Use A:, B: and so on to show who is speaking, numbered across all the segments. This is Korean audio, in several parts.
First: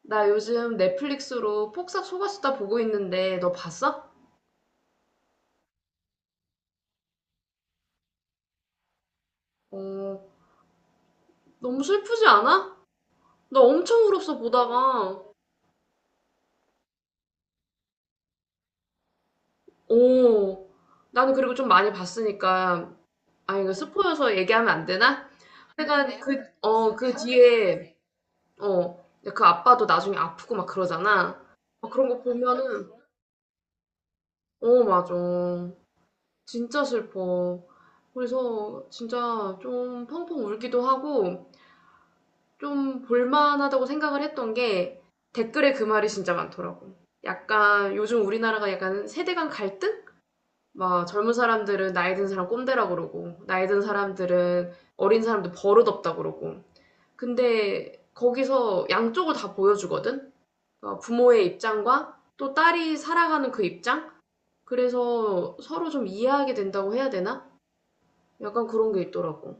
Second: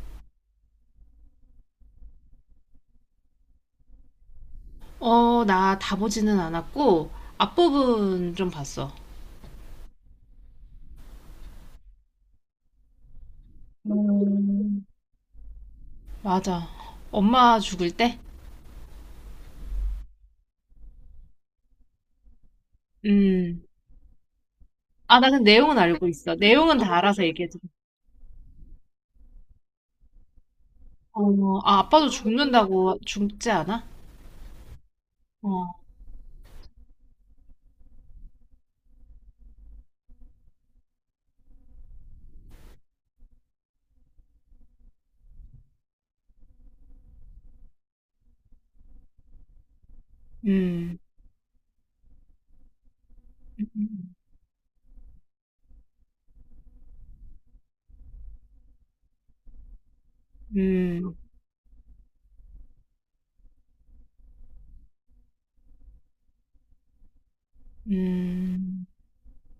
A: 나 요즘 넷플릭스로 폭삭 속았수다 보고 있는데 너 봤어?
B: 나 다 보지는 않았고, 앞부분 좀 봤어.
A: 어, 너무 슬프지 않아? 나 엄청 울었어 보다가.
B: 맞아. 엄마 죽을 때?
A: 어, 나는 그리고 좀 많이 봤으니까 아
B: 음.
A: 이거 스포여서 얘기하면 안 되나?
B: 나 그 내용은 알고
A: 하여간
B: 있어. 내용은 다
A: 그
B: 알아서 얘기해줘.
A: 뒤에 그 아빠도 나중에 아프고 막 그러잖아. 막
B: 아빠도
A: 그런 거 보면은
B: 죽는다고 죽지 않아?
A: 어, 맞아.
B: 어,
A: 진짜 슬퍼. 그래서 진짜 좀 펑펑 울기도 하고 좀 볼만하다고 생각을 했던 게 댓글에 그 말이 진짜 많더라고. 약간 요즘 우리나라가 약간 세대 간 갈등?
B: 음,
A: 막 젊은 사람들은 나이 든 사람 꼰대라 그러고 나이 든 사람들은 어린 사람들 버릇없다 그러고 근데 거기서 양쪽을 다 보여주거든? 그러니까
B: 음,
A: 부모의 입장과 또 딸이 살아가는 그 입장? 그래서 서로 좀 이해하게 된다고 해야 되나? 약간
B: 음.
A: 그런 게 있더라고.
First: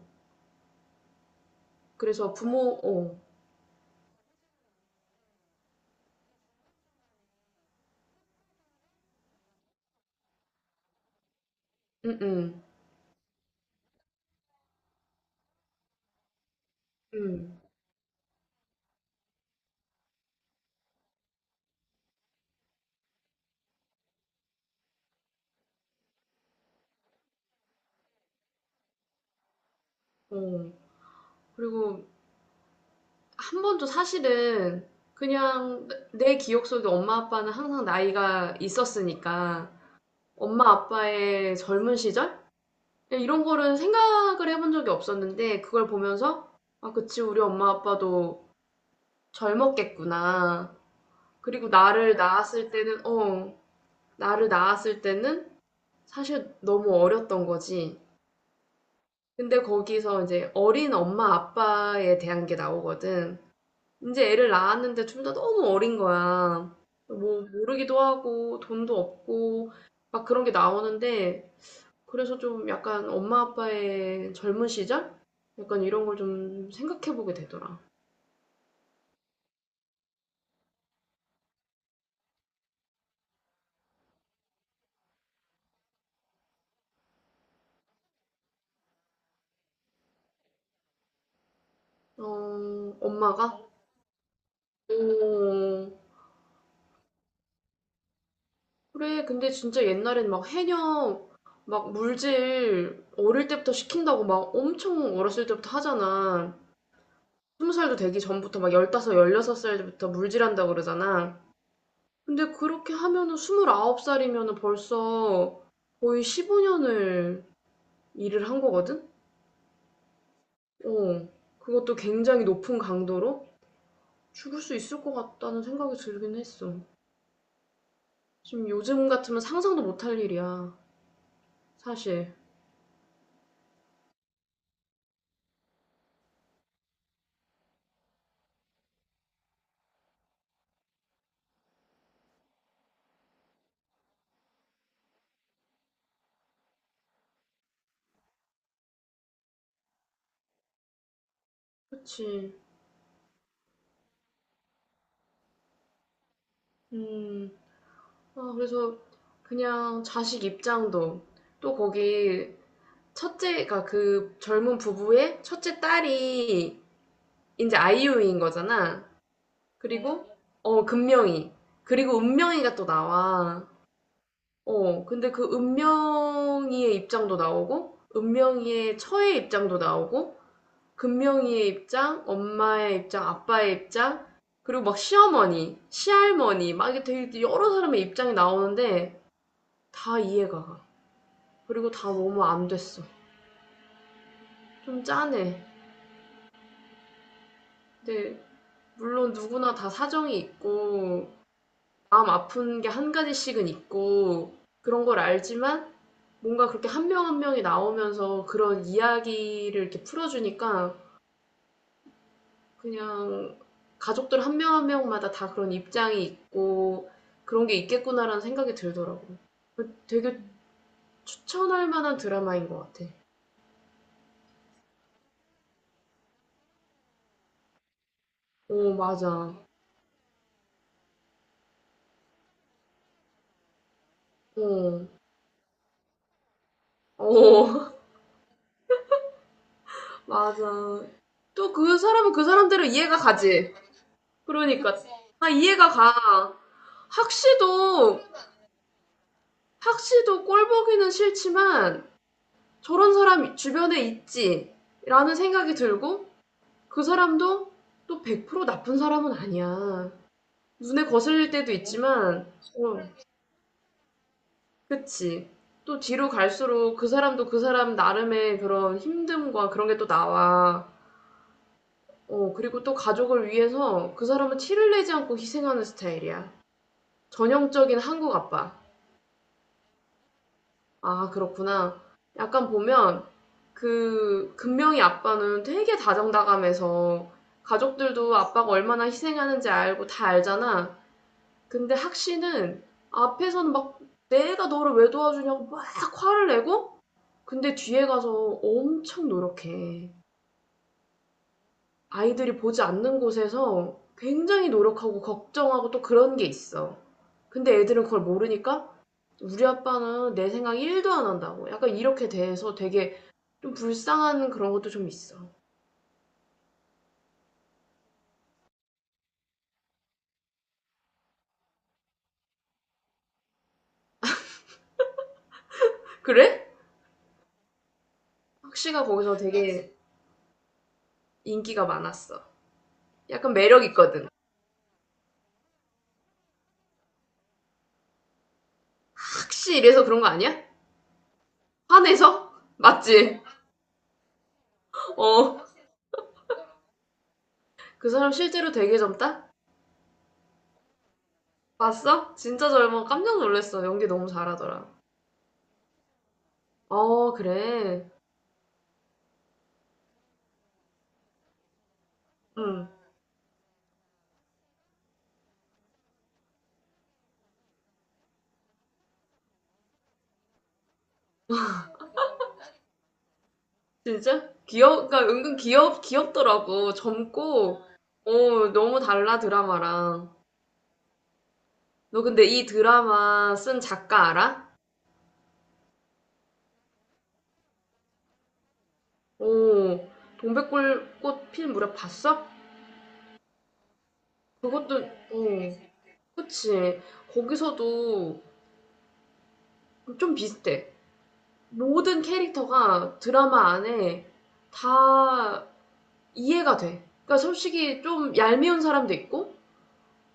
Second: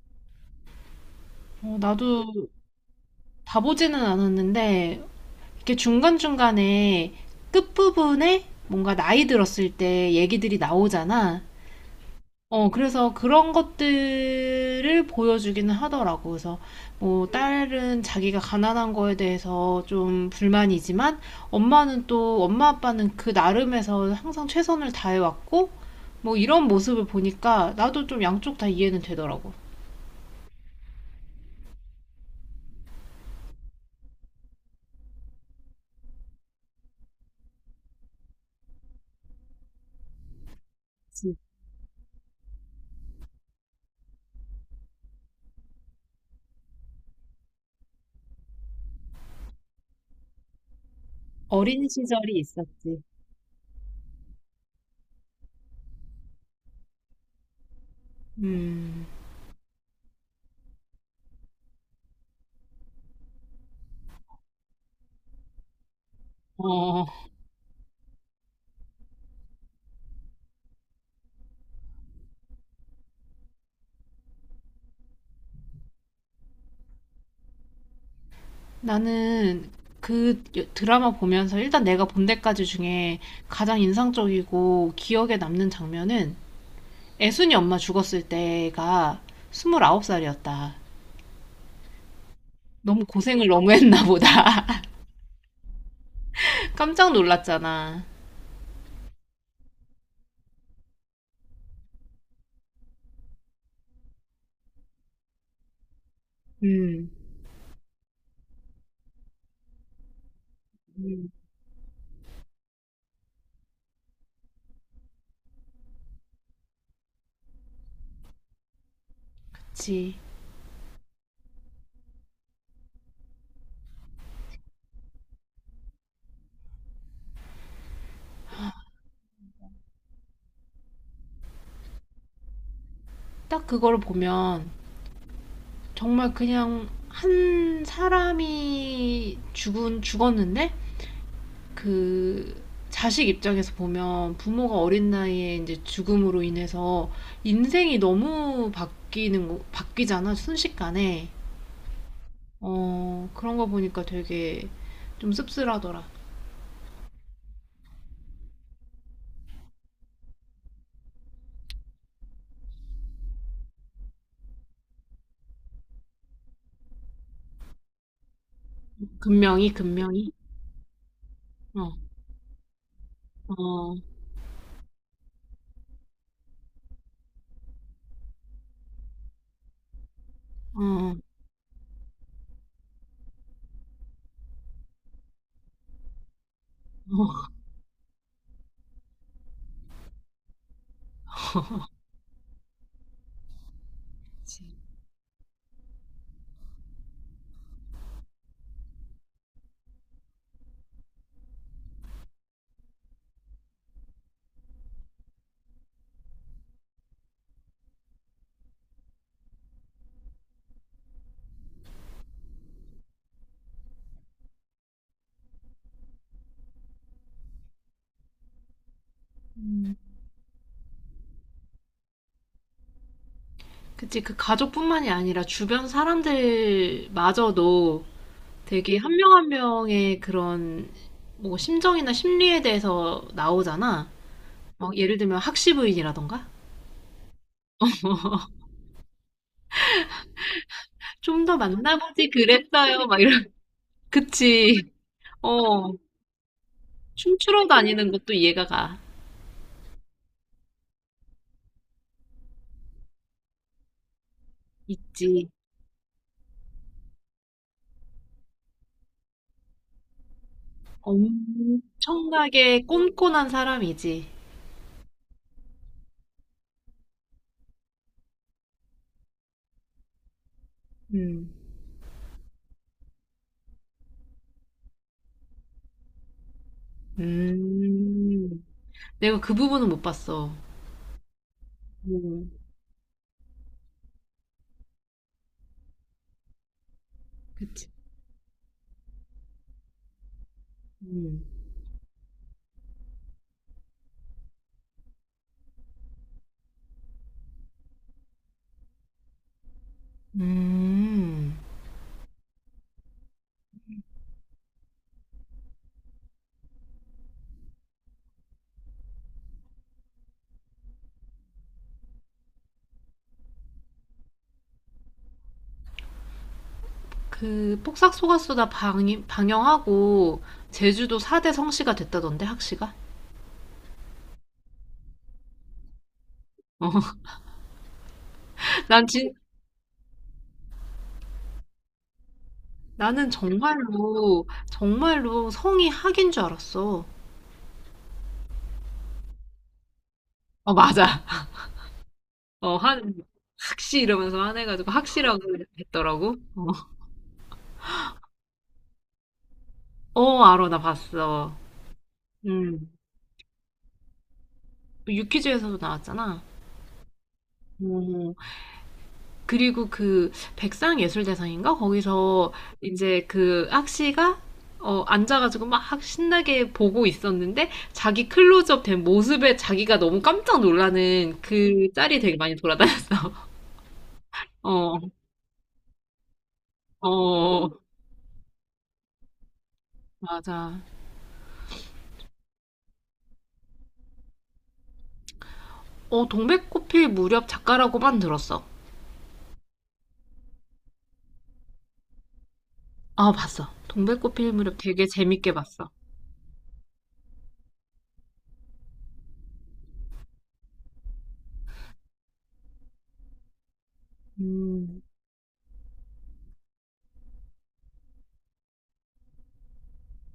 A: 그래서
B: 나도
A: 부모, 어,
B: 다 보지는 않았는데, 이렇게 중간중간에 끝부분에 뭔가 나이 들었을 때 얘기들이 나오잖아.
A: 응, 응,
B: 그래서 그런 것들을 보여주기는 하더라고. 그래서 뭐
A: 응,
B: 딸은 자기가 가난한 거에 대해서 좀 불만이지만 엄마 아빠는 그 나름에서 항상 최선을 다해왔고 뭐 이런 모습을 보니까 나도 좀 양쪽 다 이해는 되더라고.
A: 어. 그리고 한 번도 사실은 그냥 내 기억 속에 엄마 아빠는 항상 나이가 있었으니까 엄마
B: 그치.
A: 아빠의 젊은 시절? 이런 거를 생각을 해본 적이 없었는데 그걸 보면서 '아 그치. 우리 엄마 아빠도 젊었겠구나.' 그리고
B: 어린
A: 나를
B: 시절이
A: 낳았을
B: 있었지.
A: 때는 어 나를 낳았을 때는 사실 너무 어렸던 거지.
B: 음,
A: 근데 거기서 이제 어린 엄마 아빠에 대한 게 나오거든. 이제 애를 낳았는데 둘 다 너무 어린 거야.
B: 어,
A: 뭐 모르기도 하고 돈도 없고 막 그런 게 나오는데 그래서 좀 약간 엄마 아빠의 젊은 시절? 약간 이런 걸 좀 생각해 보게 되더라.
B: 나는 그 드라마 보면서 일단 내가 본 데까지 중에 가장 인상적이고 기억에 남는 장면은 애순이 엄마 죽었을 때가 29 살이었다.
A: 어,
B: 너무 고생을
A: 엄마가?
B: 너무 했나 보다.
A: 어,
B: 깜짝 놀랐잖아.
A: 그래. 근데 진짜 옛날엔 막 해녀 막 물질 어릴 때부터 시킨다고 막 엄청 어렸을 때부터 하잖아.
B: 음.
A: 스무 살도 되기 전부터 막 열다섯, 열여섯 살부터 물질한다고
B: 음.
A: 그러잖아. 근데 그렇게 하면은 29 살이면은 벌써 거의 15년을 일을 한 거거든?
B: 그치.
A: 어. 그것도 굉장히 높은 강도로 죽을 수 있을 것 같다는 생각이 들긴 했어. 지금 요즘 같으면 상상도 못할 일이야. 사실.
B: 딱 그걸 보면 정말 그냥 한 사람이 죽었는데 그 자식 입장에서 보면 부모가 어린 나이에 이제 죽음으로 인해서 인생이 너무 바뀌잖아. 순식간에.
A: 그치.
B: 그런 거 보니까 되게 좀 씁쓸하더라.
A: 음. 아, 그래서 그냥 자식 입장도 또 거기 첫째가 그 젊은 부부의 첫째 딸이 이제 아이유인 거잖아.
B: 금명이.
A: 그리고 어 금명이
B: 어어어.
A: 그리고 은명이가 또 나와
B: 어,
A: 어 근데 그 은명이의 입장도 나오고 은명이의 처의 입장도 나오고
B: 어,
A: 금명이의 입장 엄마의 입장 아빠의 입장 그리고 막 시어머니 시할머니 막 이게 되게
B: 어.
A: 여러 사람의 입장이 나오는데 다 이해가 가 그리고 다 너무 안 됐어
B: 그치.
A: 좀 짠해 근데 물론 누구나 다 사정이 있고 마음 아픈 게 한 가지씩은 있고 그런 걸 알지만 뭔가 그렇게 한 명 한 명이 나오면서 그런 이야기를 이렇게 풀어주니까 그냥 가족들 한 명 한 명마다 다 그런 입장이 있고 그런 게 있겠구나라는 생각이 들더라고.
B: 음.
A: 되게 추천할 만한 드라마인 것 같아.
B: 그치, 그 가족뿐만이 아니라 주변 사람들마저도
A: 어,
B: 되게 한 명 한
A: 맞아.
B: 명의 그런 뭐 심정이나 심리에 대해서 나오잖아. 막
A: 어,
B: 예를 들면 학시부인이라던가
A: 어, 맞아.
B: 좀 더
A: 또 그
B: 만나보지
A: 사람은 그 사람대로
B: 그랬어요
A: 이해가
B: 막 이런.
A: 가지.
B: 그치.
A: 그러니까. 다 이해가
B: 어.
A: 가.
B: 춤추러 다니는
A: 학시도
B: 것도 이해가 가.
A: 확실도 꼴 보기는 싫지만 저런 사람 주변에 있지라는
B: 있지.
A: 생각이 들고 그 사람도 또 100% 나쁜 사람은 아니야. 눈에 거슬릴 때도 있지만,
B: 엄청나게
A: 어,
B: 꼼꼼한 사람이지.
A: 그치. 또 뒤로 갈수록 그 사람도 그 사람 나름의 그런 힘듦과 그런 게 또 나와.
B: 음.
A: 어, 그리고 또 가족을 위해서 그 사람은 티를 내지 않고 희생하는 스타일이야. 전형적인 한국
B: 음.
A: 아빠.
B: 내가 그 부분은 못 봤어.
A: 아, 그렇구나.
B: 음,
A: 약간 보면 그 금명이 아빠는 되게 다정다감해서
B: 그치.
A: 가족들도 아빠가 얼마나 희생하는지 알고 다 알잖아.
B: 음.
A: 근데 학시는 앞에서는 막 내가 너를 왜 도와주냐고 막 화를 내고 근데 뒤에 가서 엄청 노력해.
B: 음.
A: 아이들이 보지 않는 곳에서 굉장히 노력하고 걱정하고 또 그런 게 있어. 근데 애들은 그걸 모르니까 우리 아빠는 내 생각 1도 안 한다고. 약간 이렇게 돼서 되게 좀 불쌍한 그런 것도 좀 있어.
B: 그 폭삭 속았수다 방, 방영하고 제주도 4대 성씨가 됐다던데 학씨가?
A: 그래?
B: 어.
A: 학시가
B: 난 진,
A: 거기서 되게 인기가 많았어.
B: 나는
A: 약간 매력 있거든.
B: 정말로 정말로 성이 학인 줄 알았어.
A: 학시 이래서 그런 거 아니야?
B: 어 맞아.
A: 화내서?
B: 어 한,
A: 맞지?
B: 학씨 이러면서 화내가지고 학씨라고
A: 어.
B: 했더라고. 어,
A: 그 사람 실제로 되게 젊다?
B: 어 알어 나 봤어.
A: 봤어? 진짜
B: 음.
A: 젊어. 깜짝 놀랐어. 연기 너무 잘하더라.
B: 유퀴즈에서도 나왔잖아.
A: 어, 그래.
B: 음. 그리고 그 백상예술대상인가? 거기서
A: 응.
B: 이제 그 악시가 앉아가지고 막 신나게 보고 있었는데 자기 클로즈업 된 모습에 자기가 너무 깜짝 놀라는 그 짤이 되게 많이 돌아다녔어.
A: 진짜?
B: 어,
A: 귀여, 그러니까 은근 귀엽, 귀엽더라고.
B: 어,
A: 젊고, 어, 너무 달라, 드라마랑.
B: 맞아.
A: 너 근데 이 드라마 쓴 작가 알아?
B: 동백꽃필 무렵 작가라고만 들었어.
A: 오, 동백꽃 필 무렵 봤어?
B: 봤어. 동백꽃필 무렵
A: 그것도,
B: 되게 재밌게
A: 어,
B: 봤어.
A: 그치. 거기서도 좀 비슷해. 모든 캐릭터가 드라마 안에
B: 음,
A: 다 이해가 돼. 그러니까 솔직히 좀 얄미운 사람도 있고,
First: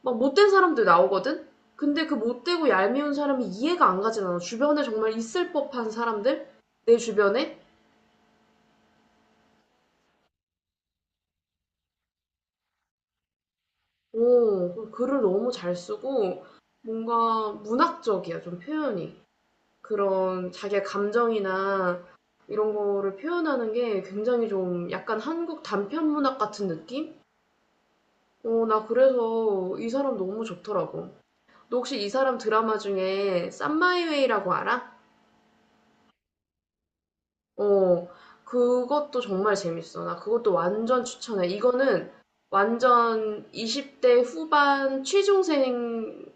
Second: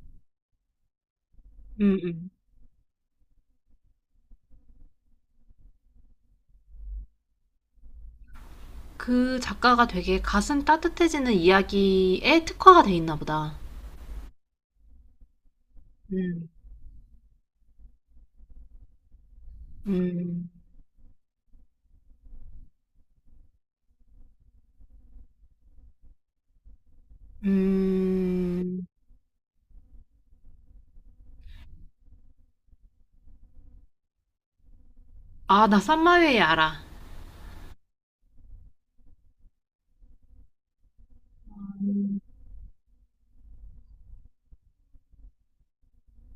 A: 막 못된 사람들 나오거든?
B: 음,
A: 근데 그
B: 음.
A: 못되고 얄미운 사람이 이해가 안 가진 않아. 주변에 정말 있을 법한 사람들? 내 주변에?
B: 그 작가가 되게 가슴 따뜻해지는 이야기에 특화가 돼 있나 보다.
A: 오, 글을 너무 잘 쓰고,
B: 음.
A: 뭔가 문학적이야, 좀 표현이.
B: 음,
A: 그런 자기의 감정이나 이런 거를 표현하는 게 굉장히 좀 약간 한국 단편 문학 같은 느낌? 어,
B: 음,
A: 나 그래서 이 사람 너무 좋더라고. 너 혹시 이 사람 드라마 중에 썸마이웨이라고 알아?
B: 나 쌈마웨이 알아.
A: 어, 그것도 정말 재밌어. 나 그것도 완전 추천해. 이거는 완전 20대 후반 취중생용?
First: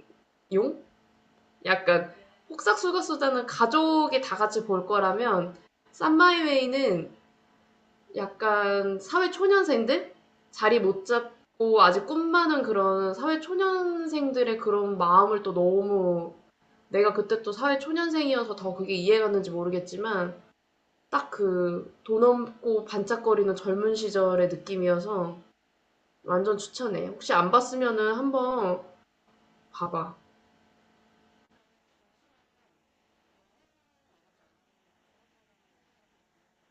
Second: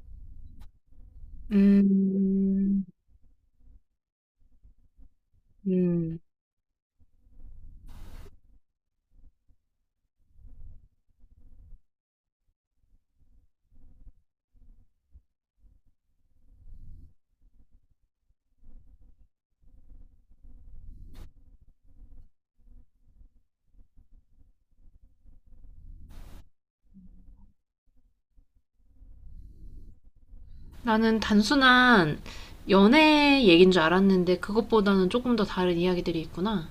A: 약간 폭삭
B: 음,
A: 수가수다는 가족이 다 같이 볼 거라면
B: 음.
A: 쌈마이웨이는 약간 사회 초년생들? 자리 못 잡고 아직 꿈 많은 그런 사회 초년생들의 그런 마음을 또 너무 내가 그때 또 사회 초년생이어서 더 그게 이해갔는지 모르겠지만 딱 그 돈 없고 반짝거리는 젊은 시절의 느낌이어서 완전 추천해. 혹시 안 봤으면은 한번 봐봐.
B: 나는 단순한 연애 얘기인 줄 알았는데 그것보다는 조금 더 다른 이야기들이 있구나.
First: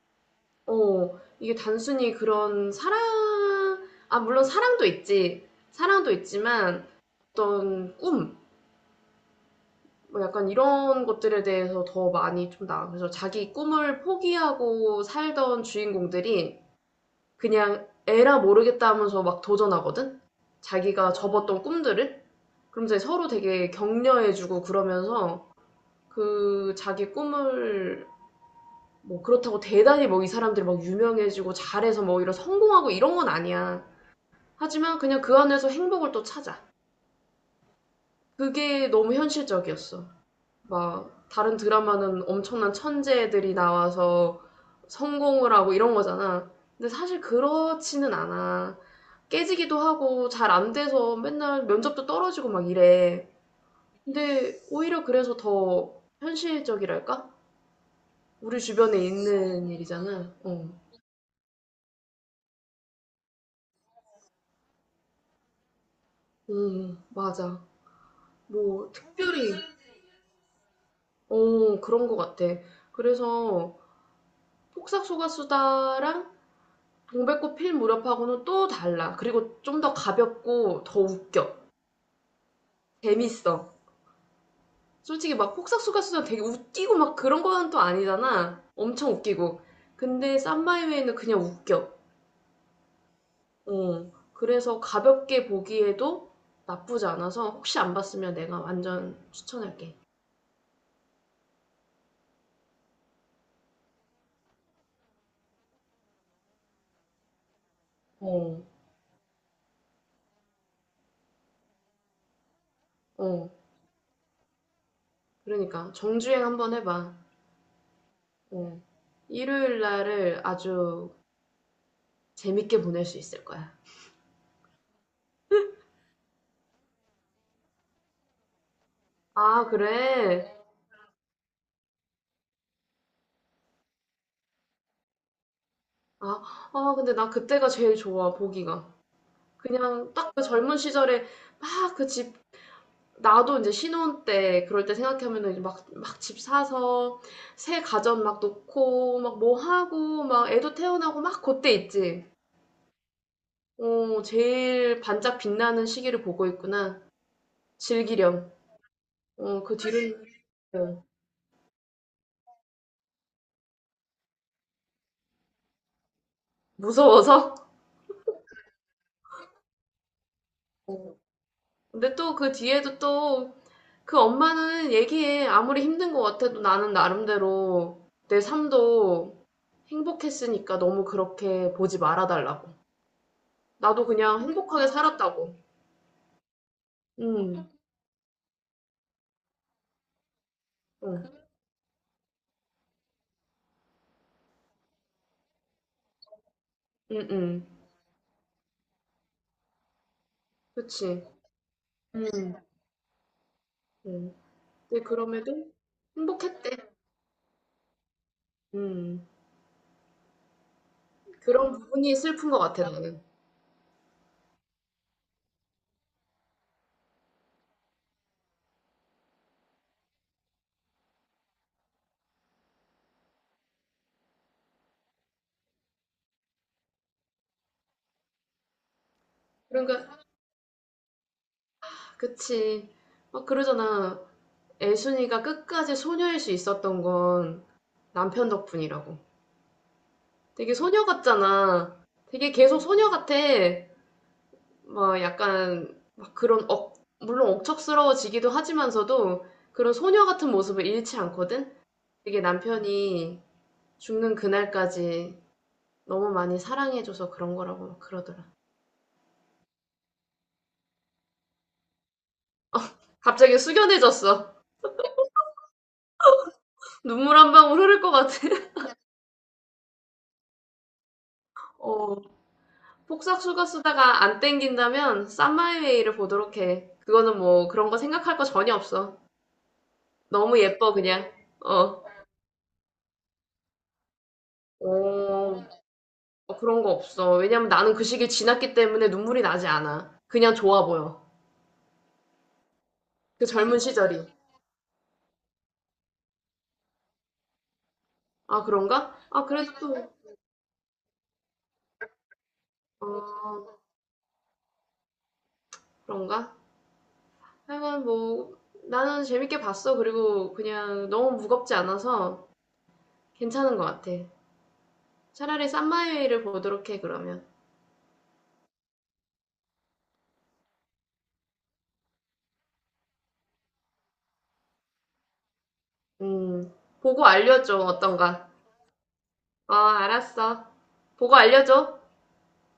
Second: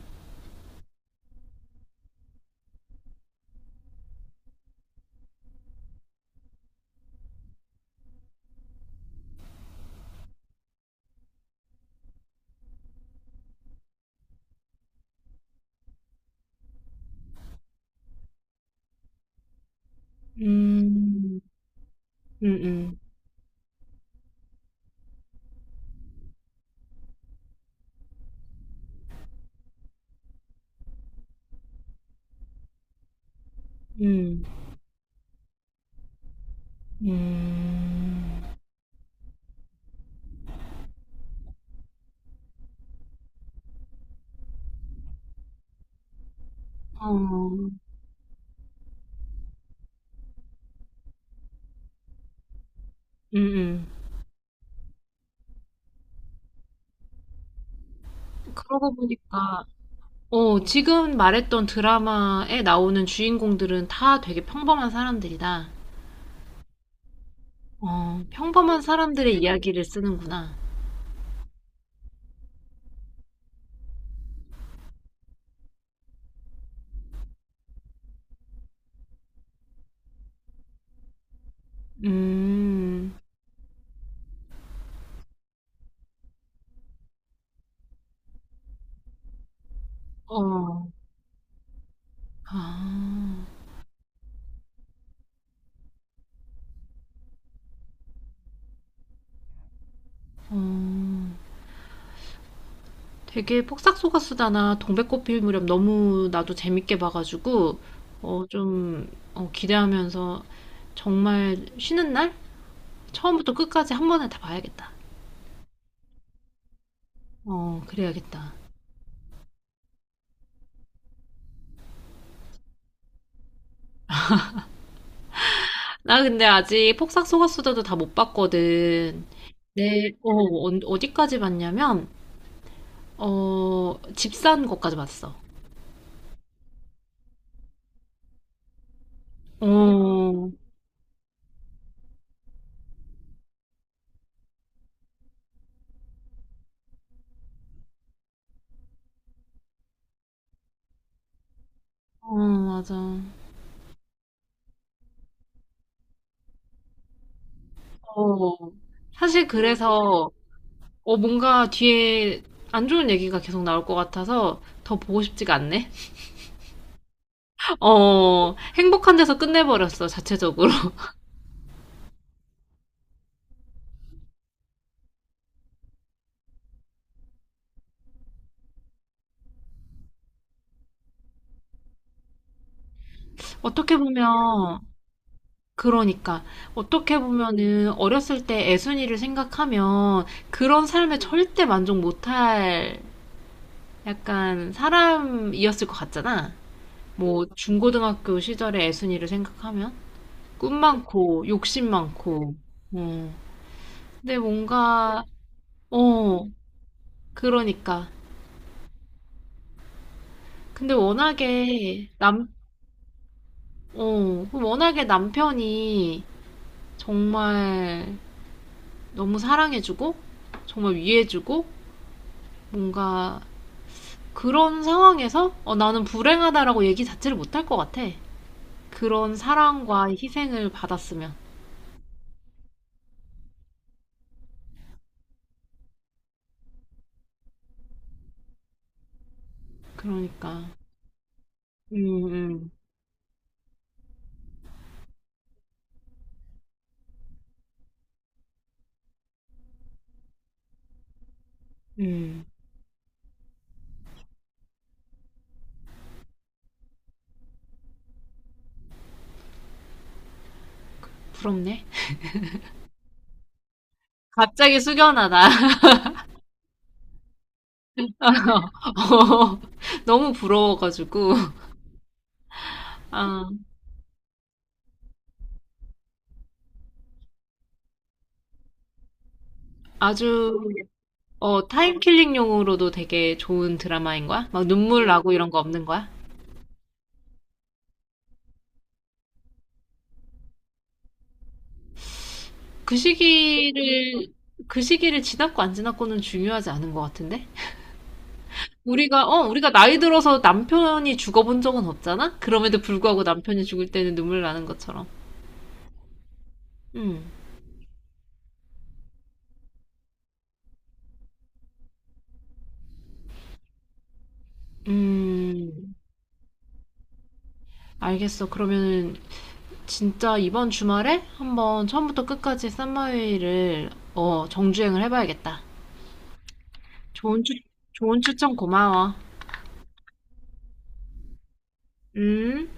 A: 어, 이게 단순히 그런 사랑, 아, 물론 사랑도 있지. 사랑도 있지만 어떤 꿈, 뭐 약간 이런 것들에 대해서 더 많이 좀 나와. 그래서 자기 꿈을 포기하고 살던 주인공들이 그냥 에라 모르겠다 하면서 막 도전하거든? 자기가
B: 음,
A: 접었던 꿈들을?
B: 음,
A: 그럼
B: 음,
A: 이제 서로 되게 격려해주고 그러면서 그 자기 꿈을 뭐 그렇다고 대단히 뭐 이 사람들이 막 유명해지고 잘해서 뭐 이런 성공하고 이런 건 아니야.
B: 음,
A: 하지만 그냥 그 안에서 행복을 또 찾아.
B: 음,
A: 그게 너무 현실적이었어. 막 다른 드라마는 엄청난 천재들이 나와서 성공을 하고 이런 거잖아. 근데
B: 어,
A: 사실 그렇지는 않아. 깨지기도 하고 잘 안 돼서 맨날 면접도 떨어지고 막 이래.
B: 음.
A: 근데 오히려 그래서 더 현실적이랄까? 우리
B: 그러고
A: 주변에
B: 보니까,
A: 있는 일이잖아. 어.
B: 지금 말했던 드라마에 나오는 주인공들은 다 되게 평범한 사람들이다.
A: 맞아.
B: 평범한
A: 뭐,
B: 사람들의
A: 특별히,
B: 이야기를 쓰는구나.
A: 어, 그런 것 같아. 그래서 폭삭소가수다랑 동백꽃 필 무렵하고는 또 달라. 그리고 좀 더 가볍고 더 웃겨.
B: 음.
A: 재밌어. 솔직히 막 폭삭소가수다 되게 웃기고 막 그런 거는 또 아니잖아. 엄청 웃기고. 근데
B: 어.
A: 쌈마이웨이는 그냥 웃겨.
B: 아,
A: 어, 그래서 가볍게 보기에도 나쁘지 않아서 혹시 안 봤으면 내가 완전 추천할게.
B: 어. 되게 폭삭소가수다나 동백꽃 필 무렵 너무 나도 재밌게 봐가지고, 어,
A: 어,
B: 좀, 기대하면서 정말 쉬는 날?
A: 어.
B: 처음부터 끝까지 한 번에 다 봐야겠다.
A: 그러니까 정주행 한번 해봐.
B: 그래야겠다.
A: 어. 일요일 날을 아주 재밌게 보낼 수 있을 거야.
B: 나 근데 아직 폭삭소가수다도 다 못 봤거든.
A: 아, 그래?
B: 어디까지 봤냐면, 집산 것까지 봤어.
A: 아, 아, 근데 나 그때가 제일 좋아, 보기가. 그냥
B: 어,
A: 딱 그 젊은 시절에 막그집 나도 이제 신혼 때 그럴 때 생각하면은 막 집 사서 새 가전 막 놓고 막 뭐 하고 막 애도 태어나고 막 그때 있지.
B: 어, 맞아.
A: 어, 제일 반짝 빛나는 시기를 보고 있구나. 즐기렴.
B: 어. 사실
A: 어, 그 뒤로는
B: 그래서
A: 어,
B: 뭔가 뒤에 안 좋은 얘기가 계속 나올 것 같아서 더 보고 싶지가 않네.
A: 무서워서.
B: 행복한 데서 끝내버렸어, 자체적으로.
A: 근데 또 그 뒤에도 또 그 엄마는 얘기해. 아무리 힘든 것 같아도 나는 나름대로 내 삶도 행복했으니까 너무 그렇게 보지 말아달라고.
B: 어떻게
A: 나도 그냥
B: 보면,
A: 행복하게 살았다고.
B: 그러니까, 어떻게
A: 음.
B: 보면은 어렸을 때 애순이를 생각하면 그런 삶에
A: 어.
B: 절대 만족 못할 약간 사람이었을 것 같잖아. 뭐,
A: 음음.
B: 중고등학교 시절의 애순이를 생각하면 꿈
A: 그치.
B: 많고, 욕심
A: 음.
B: 많고, 어.
A: 음.
B: 근데
A: 근데
B: 뭔가,
A: 그럼에도
B: 어,
A: 행복했대.
B: 그러니까.
A: 음.
B: 근데
A: 그런
B: 워낙에
A: 부분이
B: 남,
A: 슬픈 것 같아, 나는.
B: 어, 그럼 워낙에 남편이 정말 너무 사랑해주고, 정말 위해주고, 뭔가 그런 상황에서 나는 불행하다라고 얘기 자체를 못 할 것 같아. 그런 사랑과
A: 그러니까,
B: 희생을 받았으면.
A: 그치. 막 그러잖아. 애순이가 끝까지 소녀일 수 있었던 건 남편 덕분이라고.
B: 그러니까.
A: 되게 소녀 같잖아.
B: 음,
A: 되게
B: 음,
A: 계속 소녀 같아. 막 약간, 막 그런 억, 물론 억척스러워지기도 하지만서도 그런 소녀 같은 모습을 잃지 않거든? 되게
B: 음.
A: 남편이 죽는 그날까지 너무 많이 사랑해줘서 그런 거라고 그러더라.
B: 부럽네.
A: 갑자기 숙연해졌어.
B: 갑자기 숙연하다.
A: 눈물 한 방울 흐를 것 같아.
B: 어, 너무 부러워가지고.
A: 어, 폭삭
B: 아,
A: 수가 쓰다가 안 땡긴다면 쌈마이웨이를 보도록 해. 그거는 뭐 그런 거 생각할 거 전혀 없어.
B: 아주,
A: 너무 예뻐 그냥. 어.
B: 타임킬링용으로도 되게 좋은 드라마인 거야? 막 눈물 나고 이런 거
A: 어,
B: 없는 거야?
A: 어, 그런 거 없어. 왜냐면 나는 그 시기를 지났기 때문에 눈물이 나지 않아. 그냥 좋아 보여.
B: 그
A: 그 젊은
B: 시기를,
A: 시절이.
B: 그 시기를 지났고 안 지났고는 중요하지 않은 것 같은데?
A: 아, 그런가? 아,
B: 우리가
A: 그래도 또,
B: 나이 들어서 남편이 죽어본 적은 없잖아? 그럼에도 불구하고 남편이
A: 어,
B: 죽을 때는 눈물 나는 것처럼.
A: 그런가?
B: 음,
A: 하여간 뭐 나는 재밌게 봤어. 그리고 그냥 너무 무겁지 않아서 괜찮은 것 같아. 차라리
B: 음,
A: 쌈마이웨이를 보도록 해, 그러면.
B: 알겠어. 그러면은 진짜 이번 주말에 한번 처음부터 끝까지 썸머웨이를 정주행을 해봐야겠다.
A: 음, 보고
B: 좋은 추,
A: 알려줘,
B: 좋은
A: 어떤가.
B: 추천 고마워.
A: 어, 알았어. 보고 알려줘.
B: 음.